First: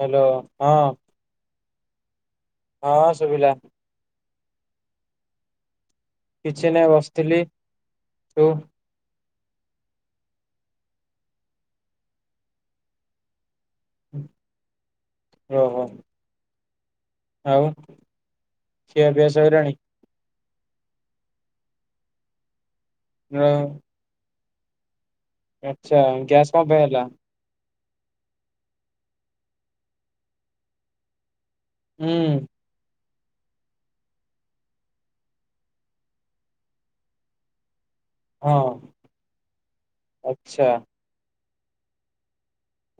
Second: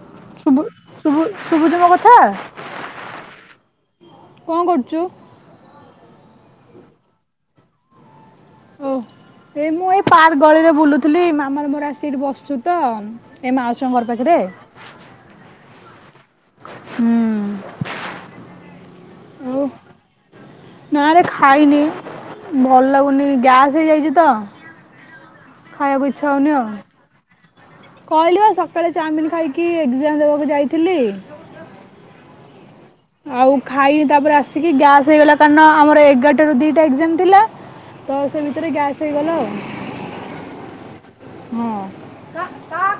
Hello ଶୁଭୁ ହଁ। ଶୁଭୁ ଶୁଭୁଛି ମୋ କଥା। ହଁ ହଁ ଶୁଭିଲା। କଣ କରୁଛୁ। କିଛି ନାହି ବସିଥିଲି ତୁ। ଓ ଏଇ ମୁଁ ଏଇ ପାର୍କ ଗଳିରେ ବୁଲୁଥିଲି ମାମାର ମୋର ଅସିକି ଏଇଠି ବସଛୁ ତ। ଏ ମାଉସୀଙ୍କର ଘର ପାଖରେ। ଓ ହୋ। ହୁଁ। ଆଉ, ଖିଆପିଆ ଆଉ ସଇଲାଣି? ନାରେ ଖାଇନି, ଭଲ୍ ଲାଗୁନି ଗ୍ୟାସ୍ ହେଇଯାଇଚି ତ। ଆଚ୍ଛା, ଖାଇବାକୁ ଇଚ୍ଛା ହଉନି ଗ୍ୟାସ୍ ଆଉ। କଣ ପାଇଁ ହେଲା? କହିଲି ବା ସକାଳେ ଚାଉମିିନ୍ ଖାଇକି ଏକ୍ଜାମ ଦେବାକୁ ଯାଇଥିଲି। ହୁଁ। ଆଉ ଖାଇନି ତାପରେ ଆସିକି ଗ୍ୟାସ୍ ହେଇଗଲା, କାରଣ ଆମର ଏଗାରଟା ରୁ ଦିଟା ଏକ୍ଜାମ୍ ଥିଲା। ତ ସେ ଭିତରେ ହଁ ଗ୍ୟାସ୍ ହେଇଗଲା ଆଉ। ଆଚ୍ଛା। ହଁ।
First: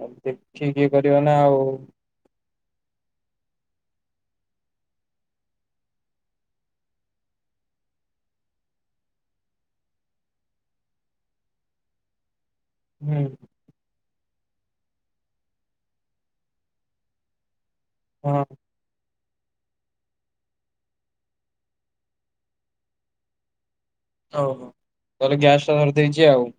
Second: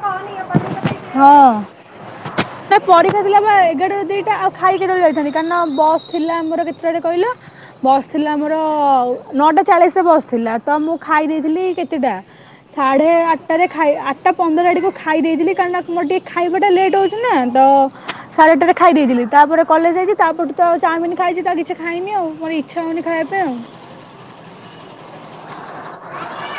ଏ ଦେଖିକି ଇଏ କରିବ ନା ଆଉ। ହଁ ନା ପରୀକ୍ଷା ଥିଲା ବା ଏଗାରଟାରୁ ଦିଟା ଆଉ ଖାଇ କେତବଳେ ଯାଇଥାନ୍ତି କାରଣ ବସ୍ ଥିଲା ଆମର କେତଟାରେ କହିଲ ବସ୍ ଥିଲା ଆମର ନଅଟା ଚାଳିଶରେ ବସ୍ ଥିଲା, ତ ମୁଁ ଖାଇ ଦେଇଥିଲି କେତେଟା ସାଢ଼େ ହୁଁ ଆଠଟାରେ ଖାଇ ଆଠଟା ପନ୍ଦର ଆଡୁକୁ ଖାଇ ଦେଇଥିଲି କାରଣ ମୋର ଟିକେ ଖାଇବାଟା ଲେଟ୍ ହେଉଚି ନା ତ ଶାଢ଼େ ହଁ ଆଠଟା ରେ ଖାଇ ଦେଇଥିଲି ତାପରେ କଲେଜ୍ ଯାଇଚି ତାପରଠୁ ଆଉ ଚାଉମିନି ଖାଇଚି ତ କିଛି ଖାଇନି ଆଉ, ମୋର ଇଚ୍ଛା ହଉନି ଖାଇବା ପାଇଁ ଆଉ। ଓହୋ, ତାହେଲେ ଗ୍ୟାସ୍ ଟା ଧରଦେଇଚି ଆଉ।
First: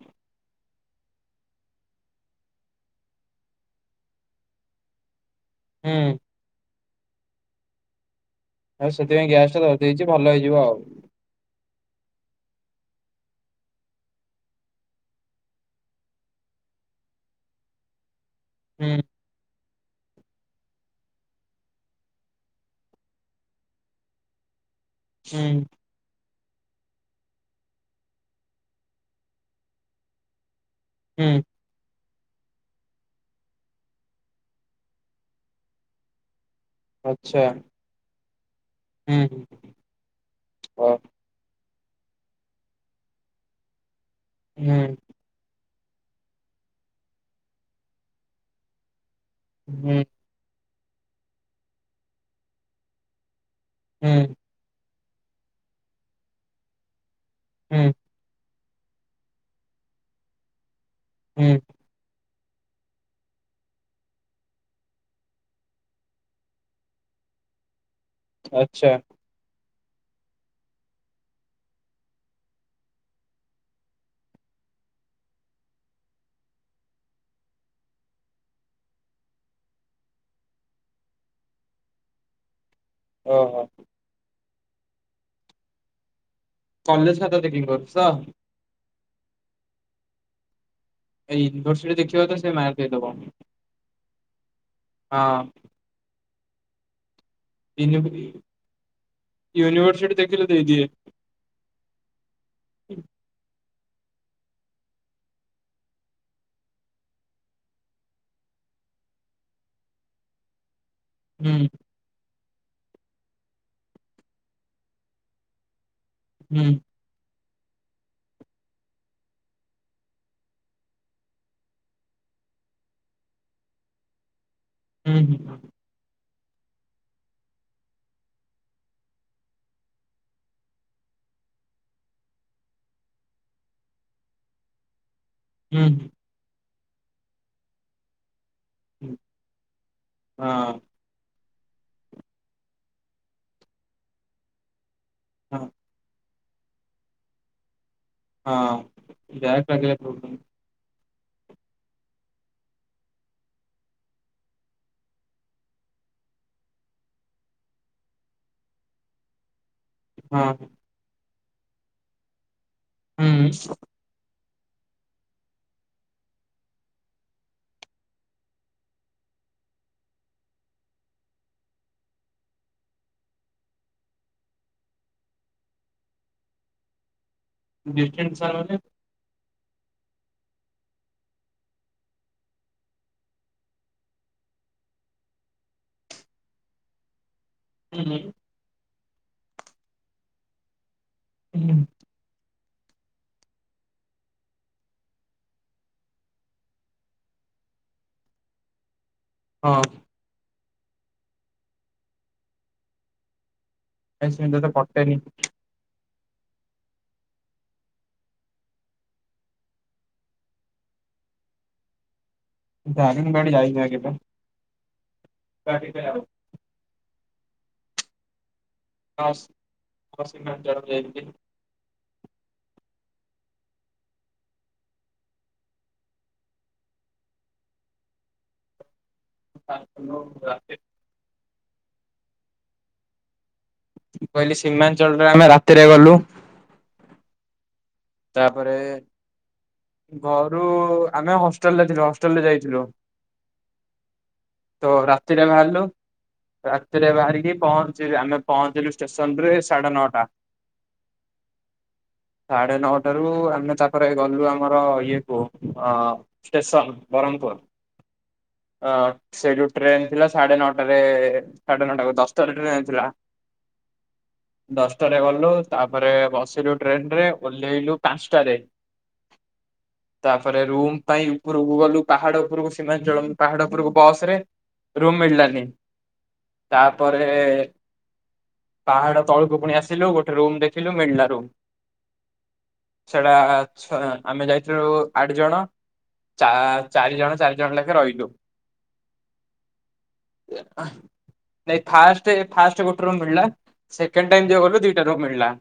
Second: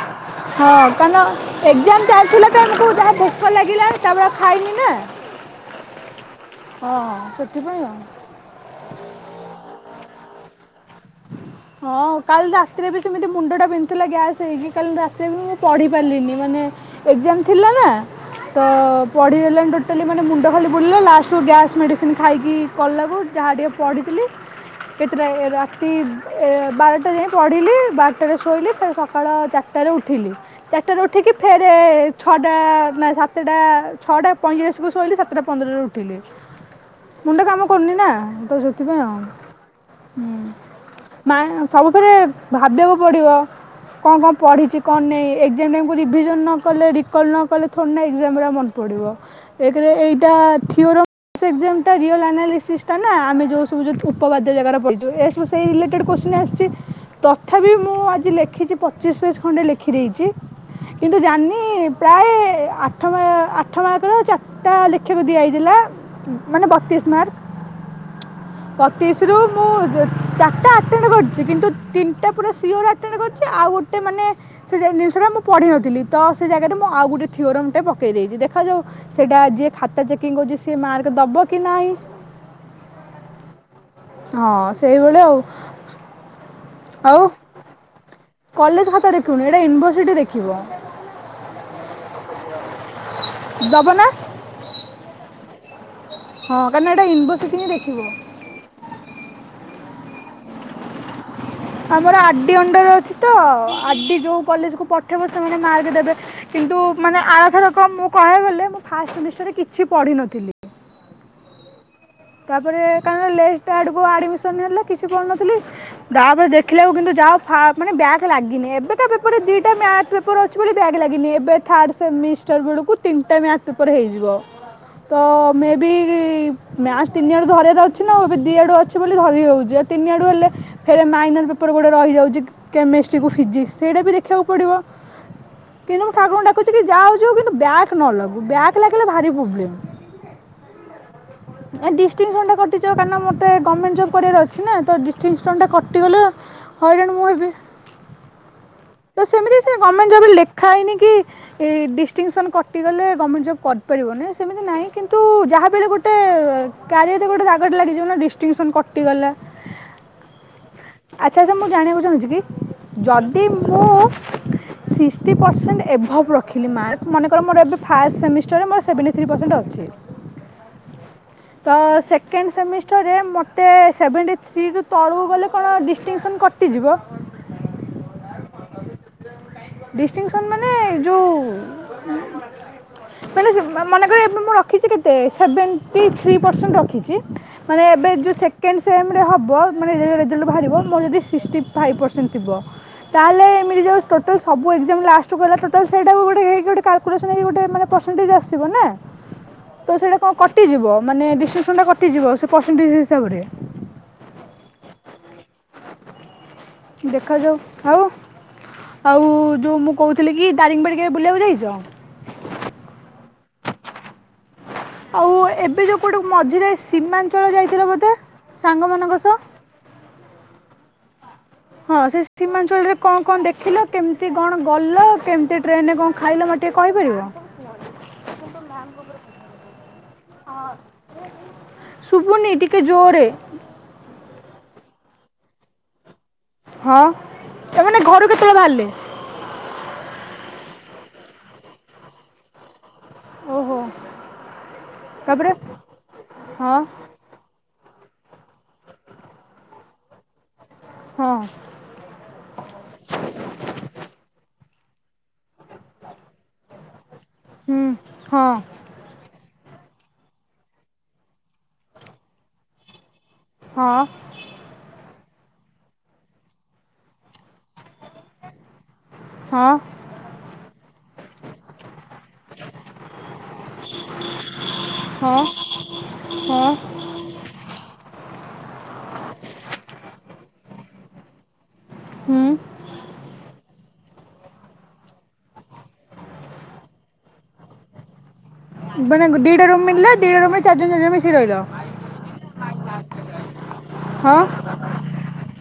ହଁ କାରଣ ଏକ୍ଜାମ୍ ଚାଲିଥିଲା ତ ଆମୁକୁ ଯାହା ଭୋକ ଲାଗିଲା ତାପରେ ଆଉ ଖାଇନି ନା। ହୁଁ। ହଁ ସେଥିପାଇଁ ଆଉ। ଆଉ ସେଥିପାଇଁ ଗ୍ୟାସ୍ ଟା ଧରି ଦେଇଚି ଭଲ ହେଇଯିବ ଆଉ। ହଁ କାଲି ରାତିରେ ବି ସେମିତି ମୁଣ୍ଡଟା ବିନ୍ଧୁଥିଲା ଗ୍ୟାସ୍ ହେଇକି, କାଲି ରାତିରେ ବି ମୁଁ ପଢ଼ି ପାରିଲିନି ମାନେ ଏକ୍ଜାମ୍ ଥିଲା ନା, ତ ହୁଁ। ଆଉ ପଢ଼ିହେଲାନି ଟୋଟାଲି ମାନେ ମୁଣ୍ଡ ଖାଲି ବୁଲେଇଲା ଲାଷ୍ଟରୁ ଗ୍ୟାସ୍ ମେଡ଼ିସିନ୍ ଖାଇକି କଲାକୁ ଯାହା ଟିକେ ପଢ଼ିଥିଲି କେତେଟା ଏ ହୁଁ ରା ତି ଏ ବାରଟା ଯାଏ ପଢ଼ିଲି ବାରଟାରେ ଶୋଇଲି ଫେର୍ ସକାଳ ଚାରିଟାରେ ଉଠିଲି। ଟାରେ ଉଠିକି ହୁଁ ଫେ ରେ ଛଅଟା ନା ସାତେଟା ଛଅଟା ପଇଁଚାଳିଶକୁ ଶୋଇଲି ସାତଟା ପନ୍ଦରରେ ଉଠିଲି। ଆଚ୍ଛା ମୁଣ୍ଡ କାମ କରୁନି ନା, ତ ସେଥିପାଇଁ ଆଉ। ହୁଁ [unintelligible] ମାଁ ସବୁ ଫେରେ ଭାବିଆକୁ ପଡିବ କଣ-କଣ ହୁଁ ପଡିଚି କଣ ନେଇ ଏ ଏକ୍ଜାମ୍ ଟାଇମକୁ ରିଭିଜନ୍ ନ କଲେ ରିକଲ୍ ନ କଲେ ଥୋଡିନା ଏକ୍ଜାମରେ ଆଉ ମନ ପଡ଼ିବ, ଏକ ରେ ହୁଁ ଏଇ ଟା ଥିଓରମ୍ ଏକ୍ଜାମ୍ ଟା ରିୟଲ୍ ଆନାଲିସିସ୍ ଟା ନା ଆମେ ଯୋଉ ସବୁ ହୁଁ ଉପପାଦ୍ୟ ଜାଗାରା [unintelligible] ଏସବୁ ସେଇ ରିଲେଟେଡ୍ କୋଶ୍ଚିନ୍ ଆସିଚି, ତଥାପି ହୁଁ ମୁଁ ଆଜି ଲେଖିଚି ପ ଚିଶ୍ ପେଜ୍ ଖଣ୍ଡେ ଲେଖିଦେଇଚି କିନ୍ତୁ ହୁଁ ଜାଣିନି ପ୍ରାୟ ଆଠ ମା ଆଠ ମାର୍କର ଚାରିଟା ଲେଖିବାକୁ ଦିଆ ହେଇଥିଲା। ମାନେ ବତିଶ୍ ମାର୍କ, ଆଚ୍ଛା ବତିଶରୁ ମୁଁ ଚାରିଟା ଅଟେଣ୍ଡ କରିଚି କିନ୍ତୁ ତିନିଟା ପୁରା ଶିଓର ଆଟେଣ୍ଡ କରିଚି ଆଉ ଗୋଟେ ମାନେ ସେ ଜିନିଷଟା ମୁଁ ପଢ଼ିନଥିଲି, ତ ସେ ଜାଗାରେ ମୁଁ ଆଉ ଗୋଟେ ଥିଓରମ୍ ଟେ ପକେଇ ଦେଇଚି ଦେଖାଯାଉ ସେଇଟା ଯିଏ ଖାତା ଚେକିଂ କରୁଚି ସିଏ ମାର୍କ ଦବ କି ନାଇଁ ଅହ। ହଁ ସେଇଭଳିଆ ଆଉ। କଲେଜ ଖାତା ଚେକିଙ୍ଗ କରୁଛ? କଲେଜ୍ ଖାତା ଦେଖିବନି ଏଇଟା ୟୁନିଭର୍ସିଟି ଦେଖିବ। ଏଇ ଇନଭର୍ସିଟି ଦେଖିବ ତ ସେ ମାର୍କ ଦେଇଦବ। ଦବ ନା? ହଁ। ହଁ କାରଣ ଏଇଟା ୟୁନିଭ ୟୁନି ୟୁନିଭର୍ସିଟି ଦେଖିଲେ ଦେଇଦିଏ। ଆମର ଆର ଡି ଅଣ୍ଡର ହୁଁ ଅଛି ତ ଆର ଡି ଯୋଉ କଲେଜକୁ ପଠେଇବ ସେମାନେ ମାର୍କ ଦେବେ। କିନ୍ତୁ ମାନେ ଆର ଥରକ ମୁଁ କହିବାକୁ ଗଲେ ମୁଁ ଫାଷ୍ଟ ସେମିଷ୍ଟାରରେ କିଛି ପଢିନଥିଲି। ହୁଁ। ତାପରେ କାରଣ ଲେଟ ଆଡ଼କୁ ଆଡ଼ମିସନ୍ ହେଲା କିଛି ପଢୁନଥିଲି। ତାପରେ ହୁଁ ଦେଖିଲା ବେଳକୁ କିନ୍ତୁ ଯା ଫ ମାନେ ବ୍ୟାକ୍ ଲାଗିନି ଏବେ କା ପେପର୍ ଦୁଇଟା ମ୍ୟାଥ ପେପର ଅଛି ବୋଲି ବ୍ୟାଗ୍ ଲାଗିନି ଏବେ ଥାର୍ଡ଼ ସେମି ଷ୍ଟାର୍ [unintelligible] ବେଳକୁ ତିନିଟା ମ୍ୟାଥ ପେପର ହେଇଯିବ ହୁଁ ତ ହୁଁ ମେ ବି ମ୍ୟାଥ୍ ତିନିଆଡ଼ୁ ଧରିବାର ଅଛି ନାଉ ଏବେ ଦୁଇ ଆଡ଼ୁ ଅଛି ବୋଲି ଧରି ହେଉଛି ଆଉ ତିନିଆଡ଼ୁ ହେଲେ ଫେରେ ମାଇନାର ପେପର ଗୋଟେ ରହିଯାଉଛି କେମେଷ୍ଟ୍ରିକୁ ଫିଜିକ୍ସ ସେଇଟାବି ଦେଖିବାକୁ ପଡ଼ିବ। ହୁଁ କିନ୍ତୁ ମୁଁ ଠାକୁରଙ୍କୁ ଡାକୁଛି କି ଯା ହଉଛି ହଉ କିନ୍ତୁ ବ୍ୟାକ୍ ନ ଲାଗୁ ବ୍ୟାକ୍ ଲାଗିଲେ ହୁଁ ଭାରି ପ୍ରୋବ୍ଲେମ୍। ହଁ। ଏ ଡିଷ୍ଟିଂସନ୍ ଟା କଟିଯିବ କାରଣ ମତେ ଗର୍ଣ୍ଣମେଣ୍ଟ ଜବ୍ କରିବାର ଅଛି ନା ତ ଦିଷ୍ଟିଂସନ୍ଟା ହଁ କଟିଗଲେ ହଇରାଣ ମୁଁ ହେବି ହଁ ତ ସେମିତି ବ୍ୟାକ୍ ଲାଗିଲା ଗମେଣ୍ଟ ଜବରେ ପ୍ରୋବ୍ଲେମ ଲେ ଖାଇନି କି ଡିଷ୍ଟିଙ୍ଗସନ୍ କଟିଗଲେ ଗମେଣ୍ଟ ଜଵ୍ କରିପାରିବନି ସେମିତି ନାହିଁ କିନ୍ତୁ ଯାହାବି ହେଲେ ଗୋଟେ କ୍ୟାରିଅରରେ ଗୋଟେ ଦାଗଟେ ଲାଗିଯିବ ନା ଡିଷ୍ଟିଂସନ କଟିଗଲା। ହଁ। ଆଚ୍ଛା ଆଚ୍ଛା ମୁଁ ଜାଣିବାକୁ ଚାହୁଁଛି କି ଯଦି ହୁଁ ମୁଁ ସିକ୍ସଟି ପରସେଣ୍ଟ ଏଭଭ୍ ରଖିଲି ମାର୍କ ମନେକର ମୋର ଏବେ ଫାଷ୍ଟ୍ ସେମିଷ୍ଟର ମୋର ସେଭେଣ୍ଟି ଥ୍ରୀ ପରସେଣ୍ଟ ଅଛି। ତ ସେକେଣ୍ଡ ସେମିଷ୍ଟରରେ ମୋତେ ସେଭେଣ୍ଟି ଥ୍ରୀ ରୁ ତଳକୁ ଗଲେ କଣ ଡିଷ୍ଟିଂସନ କଟ କଟିଯିବ? ଡିଷ୍ଟିଂସନ୍ ମାନେ? ଡିଷ୍ଟିଂସନ୍ ମାନେ ଯୋଉ ମନେ ମନେକର ଏବେ ମୁଁ ରଖିଛି କେତେ ସେଭେନ ସେଭେଣ୍ଟି ଥ୍ରୀ ପରସେଣ୍ଟ ରଖିଛି ମାନେ ହୁଁ ଏବେ ହୁଁ ଯୋ ସେ ସେକେଣ୍ଡ ସେମେରେ ହବ ମାନେ ଯେତେବେଳେ ରେଜଲ୍ଟ ବାହାରିବ ମୋର ଯଦି ସିକ୍ସଟି ଫାଇଭ୍ ପରସେଣ୍ଟ ଥିବ। ତାହେଲେ ଏମିତିଯୋଉ ଟୋଟାଲ୍ ସବୁ ଏକ୍ଜାମ ଲାଷ୍ଟକୁ ହେଲା ଟୋଟାଲ୍ ସେଇଟା ଗୋଟେ ହେଇକି କାଲ କାଲକୁଲେସନ୍ ହେଇକି ଗୋଟେ ପରସେଣ୍ଟେଜ୍ ଆସିବ ନା। ହଁ ତ ସେଇଟା କଣ କଟିଯିବ ମାନେ ଡିଷ୍ଟିଂସନ୍ କଟିଯିବ ସେଇ ପରସେଣ୍ଟେଜ ହିସାବରେ? ଏ ସେି ତ ପଟେନି [inaudible] ଦେଖାଯାଉ ଆଉ ଆଉ ଯୋଉ ମୁଁ କହୁଥିଲି କି ଦାରିଙ୍ଗବାଡ଼ିି କେବେ ବୁଲିବାକୁ ଯାଇଛ? ଦାରିଙ୍ଗବାଡି ଯାଇନି ଆ କେବେ। ଆଉ ଏବେ ଯୋଉ କୋଉଠୁ ମଝିରେ ସୀମାଞ୍ଚଳ ଯାଇଥିଲ ବୋଧେ ସାଙ୍ଗମାନେ? ହ ହସିଞ୍ଚଡ଼ ଯାଇି [inaudible] ହଁ ସେ ସୀମାଞ୍ଚଳରେ କଣ କଣ ଦେଖିଲ କେମିତି କଣ ଗଲ କେମିତି ଟ୍ରେନରେ କଣ ଖାଇଲ ମ ତେ ଟିକେ କହିପାରିବ? ହ [inaudible] କିନ୍ତୁ ମ୍ୟାମ୍ ଙ୍କ ଉପରେ। [unintelligible] ଶୁଭୁନି ଟିକେ ଜୋରେ। ମୁଁ କହିଲି ସୀମାଞ୍ଚଳରେ ଆମେ ରାତିରେ ଗଲୁ। ହଁ। ତା ମାନେ ଘରୁ କେତେବେଳେ ତାପରେ ବାହାଲେ? ଘରୁ ଆମେ ହଷ୍ଟେଲରେ ଥିଲୁ ହଷ୍ଟେଲରୁ ଯାଇଥିଲୁ। ଓହୋ ତ ରାତିରେ ତା'ପରେ ବାହାରିଲୁ। ହଁ ରାତିରେ ବାହାରିକି। ପହଞ୍ଚିଲୁ ଆମେ ପହଞ୍ଚିଲୁ ଷ୍ଟେସନରେ ସାଢେ ନଅଟା। ହଁ। ସାଢେ ନଅଟାରୁ ଆମେ ତାପରେ ଗଲୁ ଆମ ଆମର ଇଏକୁ ଷ୍ଟେସନ ବରମପୁରୁ। ହୁଁ ହଁ। ଅ ସେ ଯୋଉ ଟ୍ରେନେ ଥିଲା ସାଢେ ନଅଟାରେ ସାଢେ ନଅଟା ଦଶଟାରେ ଟ୍ରେନେ ଥିଲା। ହଁ। ଦଶଟାରେ ଗଲୁ ତାପରେ ବସିଲୁ ଟ୍ରେନେରେ ଓହ୍ଲେଇଲୁ ପାଞ୍ଚଟାରେ। ହଁ। ତାପରେ ରୁମ୍ ପାଇଁ ଉପରକୁ ଗଲୁ ପାହାଡ ଉପରକୁ ସୀମାଞ୍ଚଳ ପାହାଡ ଉପରକୁ ବସରେ। ରୁମ୍ ହଁ ମିଳିଲାନି। ହଁ। ତାପରେ ପାହାଡ଼ ତଳକୁ ପୁଣି ଆସିଲୁ ଗୋଟେ ରୁମ୍ ଦେଖିଲୁ ମିଳିଲା ରୁମ୍। ହୁଁ। ସେଡା ଆଛୁ। ହଁ ଆମେ ଯାଇଥିଲୁ ଆଡ଼ ଜଣ। ଚାରି ଜଣ ଚାରି ଜଣ ଲେଖେ ରହିଲୁ। ମାନେ ଦୁଇଟା ରୁମ୍ ମିଳିଲା ଦୁଇଟା ରୁମ୍ରେ ଚାରିଜଣ ଚାରିଜଣ ମିଶିକି ରହିଲ ନାଇ ଫାଷ୍ଟେ ଫାଷ୍ଟେ ଗୋଟେ ରୁମ୍ ମିଳିଲା। ସେକେଣ୍ଡେ ଟାଇମ୍ ଯଉ ହଁ ଗଲୁ ଦିଟା ରୁମ୍ ମିଳିଲା।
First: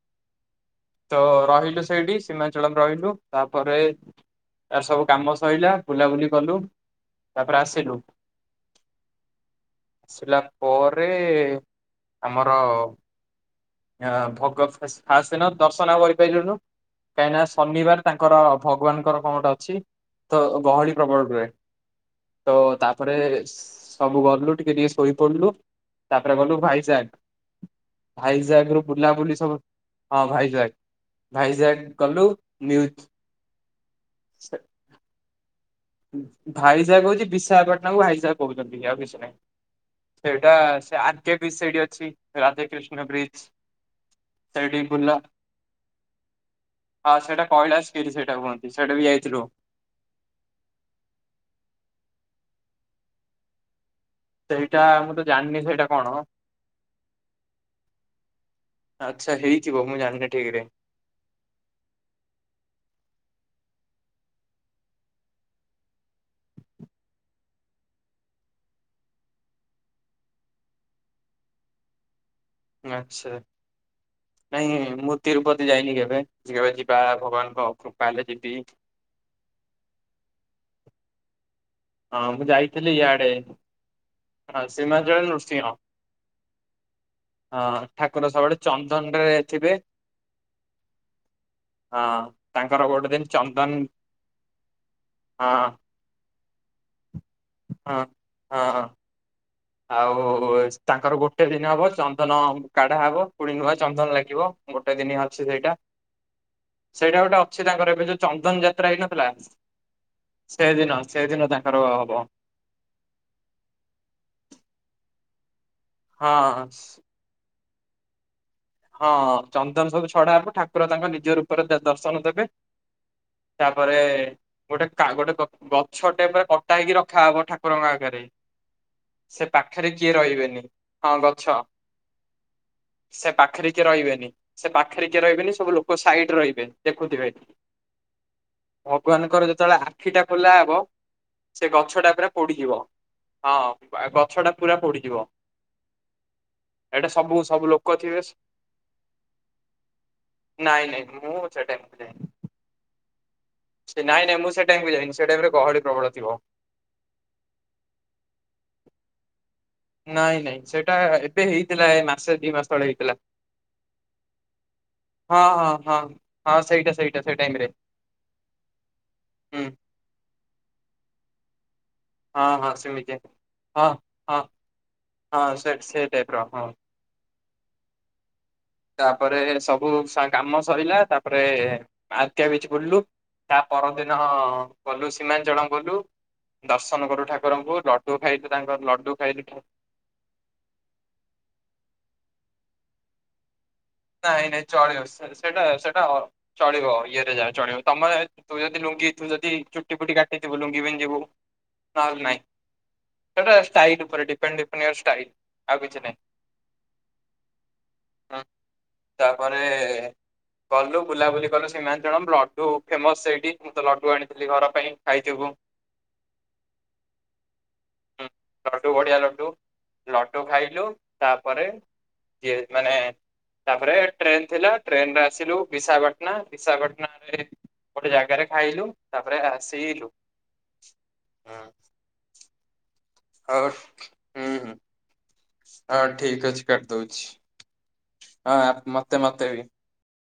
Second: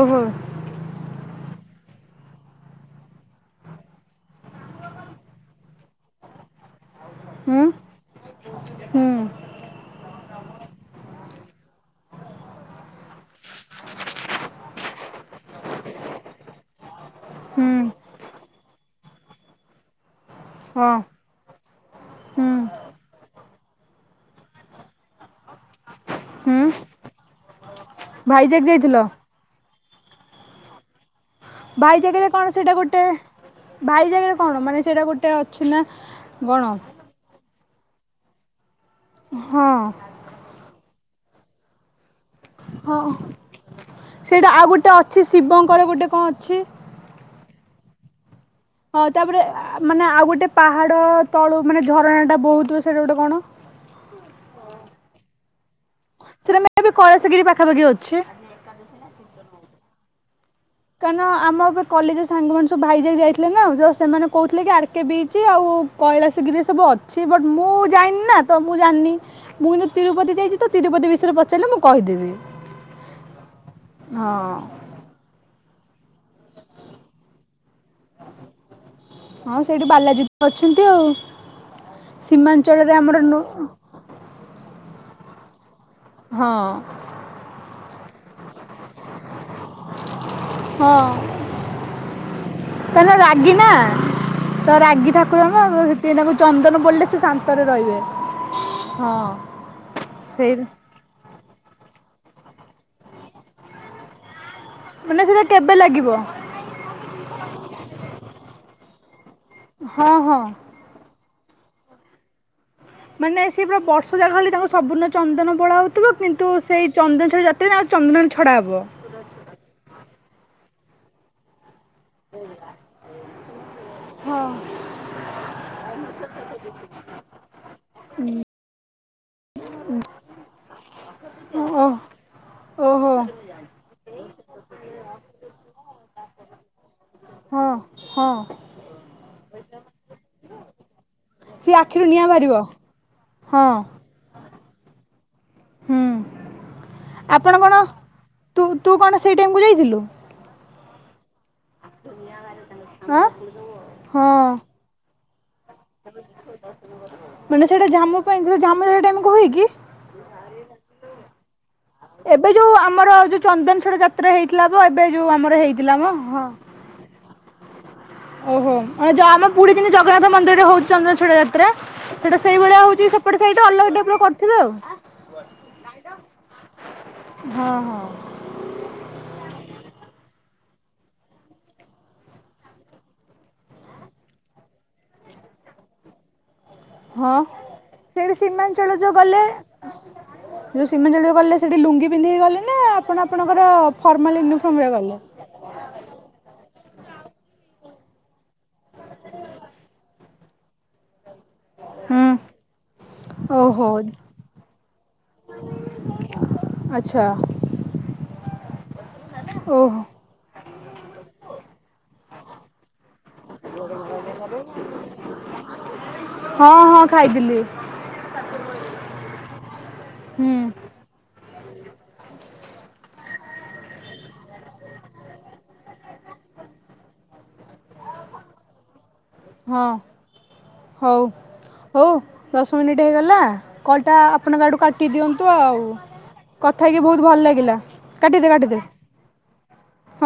ଓହୋ। ତ ରହିଲୁ ସେଇଠି। ସୀମାଞ୍ଚଳ ରେ ରହିଲୁ। ତାପରେ ଇଆଡ଼େ ସବୁ କାମ ସଇଲା ବୁଲାବୁଲି କଲୁ। ତାପରେ ହୁଁ ଆସିଲୁ। ହୁଁ ଆସିଲା ପରେ। ଆମର। ହଁ ଇଆ ଭଗତ ଫାସେ ଦିନ ଦର୍ଶନ ଆଉ କରିପାରିଲୁନୁ। କାହିଁକିନା ହୁଁ ଶନିବାର ତାଙ୍କର ଭଗବାନଙ୍କର ଫଣ୍ଡ ଅଛି। ତ ହଁ ଗହଳି ପ୍ରବଳ ରୁହେଁ। ହୁଁ ତ ତାପରେ ସବୁ ଗଲୁ ଟିକେ ଟିକେ ଶୋଇପଡ଼ିଲୁ। ତାପରେ ଗଲୁ ଭାଇସାଗ। ଭାଇଯାକ ଯାଇଥିଲ। ବୁଲି ସବୁ। ହଁ ଭାଇଜ୍ୱାକ ଭାଇଜ୍ୱାକ ଗଲୁୁ ମିୟୁଜୁ ଭାଇ ଜାଗାରେ କଣ ମାନେ ସେଇଟା ଗୋଟେ ଅଛି ନାଁ। ଭାଇଜ୍ୱାଗ ହଉଛି ବିଶାଖପାଟଣା କୁ ଭାଇଜା କହୁଛନ୍ତି ଆଉ କିଛି ନାଁ। ହଁ। ସେଇଟା ସେ ଆର୍ କେ ବି ସେଇଟି ଅଛି। ହଁ ରାଧାକ୍ରିଷ୍ଣା ବ୍ରିଜି। ସେଇଟା ଆଉ ସେଇଟି ଗୋଟେ ପୋଲ। ଅଛି ଶିବଙ୍କର ଗୋଟେ କଣ ଅଛି ହଁ ସେଇଟା କୈଳାସ କିଟି ସେଟା କୁହନ୍ତି। ସେଇଟା ହଁ ବି ତାପରେ ଯାଇଥିଲୁ। ଆ-ମାନେ ଆଉ ଗୋଟେ ପାହାଡ ତଳୁ ମାନେ ଝରଣା ଟା ବୋହୁତଥିବ ସେଇଟା ଗୋଟେ କଣ? ତେଇଟା ମୁଁ ତ ଜାଣିନେଇଁ ସେଇଟା କଣ? ସେଇଟା ମେବି କଳସଗିରି ପାଖାପାଖି ଅଛି। ଆଚ୍ଛା ହେଇଥିବ ମୁଁ ଜାଣିନେଇଁ ଠିକ୍ ରେ। କାନ ଆମର ପା କଲେଜରେ ସାଙ୍ଗ ମାନେ ସବୁ ଭାଇଜାକ୍ ଯାଇଥିଲେ ନା ଯୋଉ ସେମାନେ କୋଉଥିଲେ କି ଆଡକେ ବିଚି ଆଉ କୈଳାଶ ଘିରି ରେ ସବୁ ଅଛି ବଟ୍ ମୁଁ ଯାଇନିନା ତ ମୁଁ ଜାନ୍ନି। ମୁଁ କିନ୍ତୁ ତିରୁପତି ଯାଇଚି ତ ତିରୁପତି ବିଷୟରେ ପଚାରିଲେ ମୁଁ କହିଦେବି। ଆଚ୍ଛା। ହଁ ନାଇଁ ମୁଁ ତିରୁପତି ଯାଇନି କେବେ ଯେବେ ଯିବା ଭଗବାନଙ୍କ କୃପା ହେଲେ ଯିବି। ହଁ ସେଇଠି ବାଲାଜିତ ଅଛନ୍ତି ଆଉ ହଁ ମୁଁ ସୀମାଞ୍ଚଳରେ ଆମର ନୋ ହଁ ସିମାଞ୍ଚଳ ରେ ନୃସିଂହ। ହଁ। ହଁ, ଠାକୁର ସବୁବେଳେ ଚନ୍ଦନ୍ ରେ ଥିବେ। ହଁ। ହଁ ଗୋଟେ ତାଙ୍କର ଦିନ ରାଗି ନା ଚନ୍ଦନ ତ ରାଗି ହଁ ଠାକୁରଙ୍କ [inaudible] ସେ ତାଙ୍କୁ ଚନ୍ଦନ ବୋଳିଲେ ସେ ଶାନ୍ତରେ ରହିବେ ହଁ ହଁ। ଆଉ ସେଇ ତାଙ୍କର ଗୋଟେ ଦିନ୍ ହବ ଚନ୍ଦନ କାଢା ହବ ପୁଣି ନୂଆ ଚନ୍ଦନ ଲାଗିବ। ଗୋଟେ ଦିନି ମାନେ ଅଛି କେବେ ସେଇଟା। ଲାଗିବ ସେଇଟା ଗୋଟେ ଅଛି ତାଙ୍କର ଏବେ ଯୋଉ ଚନ୍ଦନ ଯାତ୍ରା ହେଇନଥିଲା? ହଁ ହଁ। ସେଇଦିନ ସେଇଦିନ ତାଙ୍କର ହବ। ମାନେ ସେ ପୁରା ବର୍ଷ ଜାଙ୍କ ଖାଲି ତାଙ୍କୁ ସବୁର୍ଣ୍ଣ ଚନ୍ଦନ ବୋଳା ହୋଉଥୁବ ହଁ କିନ୍ତୁ ସେଇ ଚନ୍ଦନ ଠାରୁ ଯା ଟିଣା ଆଉ ଚନ୍ଦ୍ନ ରେ ଛଡା ହବ। ହଁ ଚନ୍ଦନ ସବୁ ଛଡା ହବ ଠାକୁର ତାଙ୍କ ନିଜ ରୂପରେ ଦ ଦର୍ଶନ ଦେବେ। ତାପରେ ଗୋଟେ କା ଗୋଟେ ଗ ଗଛଟେ ପୁରା କଟାହେଇକି ରଖାହବ ଠାକୁରଙ୍କ ଆଗେରେ। ସେ ପାଖେରେ ଜିଏ ରହିବେନି ହଁ ଗଛ ଓ ଓହୋ ସେ ପା ପାଖେରେ କିଏ ରହିବେନି ସେ ପାଖେରେ କିଏ ରହିବେନି ସବୁ ଲୋକ ସାଇଡ୍ ରେ ରହିବେ ଦେଖୁଥିବେ। ହଁ ହଁ। ଭଗବାନଙ୍କର ଯେତେବେଳେ ଆଖି ଟା ଖୋଲା ହବ। ସେ ସିଏ ଗଛ ଆଖିରୁ ଟା ନିଆଁ ପୁରା ବାହାରିବ। ପୋଡିଯିବ ହଁ ବା ଗଛ ଟା ପୁରା ପୋଡିଯିବ। ହୁଁ ଏଟା ସବୁ ଆପଣ ସବୁ କଣ ଲୋକ ଥିବେ ସ୍ ତୁ ତୁ କଣ ସେଇ ଟାଇମ୍ କୁ ଯାଇଥିଲୁ? ନାଇଁ ନାଇଁ ମୁଁ ସେ ଟାଇମକୁ ଆଖିରୁ ଯାଇନି ନିଆଁ ବାହାରିବ ତାଙ୍କଠୁଁ। ସେ ନାଇଁ ନାଇଁ ମୁଁ ସେ ଟାଇମ୍ କୁ ଯାଇନୁ ସେ ଟାଇମ୍ ରେ ଗହଳି ପ୍ରବଳ ଥିବ। ମାନେ ସେଇଟା ଜାମୁ ପାଇଁ ଧର ଜାମୁରୋଳ ଟାଇମ୍ କୁ ହୁଏ କି? ନାଇଁ ନାଇଁ ସେଟା ଏ ଏବେ ହେଇଥିଲା ଏ ମାସେ ଏବେ ଦି ମାସେ ଯୋଉ ତଳେ ଆମର ହେଇଥିଲା। ଯୋଉ ଚନ୍ଦନ ଛଡ଼ା ଯାତ୍ରା ହେଇଥିଲା ବା ଏବେ ଯୋଉ ହଁ, ଆମର ହଁ, ହେଇଥିଲା ହଁ ମ ହଁ ସେଇଟା ସେଇଟା ସେଇ ଟାଇମ୍ ରେ। ଓହୋ, ଅ ଯୋଉ ଆମ ହୁଁ ପୁଡି ଦିନି ଜଗନ୍ନାଥ ମନ୍ଦିରରେ ହୋଉଛି ଚନ୍ଦନ ଛଡା ଯାତ୍ରା। ସେଇଟା ହଁ ହଁ ସେଇଭଳିଆ ହୋଉଚି ସେମିତି ସେପଟ ସାଇଟୁ ଅଲଗା ହଁ ଟାଇପ୍ର ହଁ କରୁଥୁବେ ଆଉ। ହଁ ସେ ସେଇ ଟାଇପ୍ ର ହଁ। ହଁ ହଁ। ତାପରେ ସବୁ ସା କାମ ସରିଲା, ତାପରେ ଆର୍କେ ବିଚ୍ ବୁଲ୍ଲୁ। ତା ପରଦିନ ଗଲୁ, ସିମାଞ୍ଚଳମ୍ ଗଲୁ। ଦର୍ଶନ କଲୁ ହଁ ଠାକୁରଙ୍କୁ, ଲଡୁ ସେଇଠି ଖାଇଲୁ ସୀମାଞ୍ଚଳ ତାଙ୍କର ଯୋଉ ଲଡୁ ଗଲେ ଖାଇଲୁ ଯୋଉ ସୀମାଞ୍ଚଳମ ଗଲେ ସେଠି ଲୁଙ୍ଗି ପିନ୍ଧିକି ଗଲେ ନା, ଆପଣ ଆପଣଙ୍କର ଫର୍ମାଲ ନାଇଁ ନାଇଁ ୟୁନିଫର୍ମରେ ଚଳିବ ଗଲେ? ସେଇଟା ସେଇଟା ଚଳିବ ଇଏରେ ଯା ଚଳିବ, ତମେ ତୁ ଯଦି ଲୁଙ୍ଗି ତୁ ଯଦି ଚୁଟି ଫୁଟି କାଟିଥିବୁ, ଲୁଙ୍ଗି ପିନ୍ଧି ଯିବୁ। ନହେଲେ ନାଇଁ, ସେଇଟା ଓହୋ ଷ୍ଟାଇଲ ଉପରେ ଡିପେଣ୍ଡ, ଡିପେଣ୍ଡ ଇୟୋର୍ ଷ୍ଟାଇଲ ଆଉ କିଛି ନାଇଁ। ଆଚ୍ଛା। ତାପରେ ଓହୋ ଗଲୁ, ବୁଲାବୁଲି କଲୁ ସୀମାଞ୍ଚଳମ୍, ଲଡ଼ୁ ଫେମସ୍ ସେଇଠି। ମୁଁ ତ ଲଡ଼ୁ ଆଣିଥିଲି ଘର ପାଇଁ, ଖାଇଥିବୁ। ହଁ- ହଁ ଖାଇଥିଲି‌। ହୁଁ ଲଡୁ ବଢିଆ ଲଡୁ, ଲଡୁ ହୁଁ ଖାଇଲୁ ତାପରେ, ଇଏ ମାନେ ତାପରେ ଟ୍ରେନ ଥିଲା ଟ୍ରେନରେ ଆସିଲୁ ବିଶାଖପାଟଣା, ବିଶାପାଟଣାରେ ଗୋଟେ ଜାଗାରେ ଖାଇଲୁ, ତାପରେ ହଁ ଆସିଲୁ ହଉ। ହଁ। ହଉ ଦଶ ମିନିଟ୍ ହେଇଗଲା, କଲ୍ ଟା ହୁଁ ଆପଣଙ୍କ ହୁଁ ଆଡୁ କାଟି ଦିଅନ୍ତୁ ଆଉ‌। ହଁ ଠିକ ଅଛି କାଟି କଥା ହେଇକି ବହୁତ ଭଲ ଲାଗିଲା, କାଟିଦେ କାଟିଦେ। ତତେ ମତେ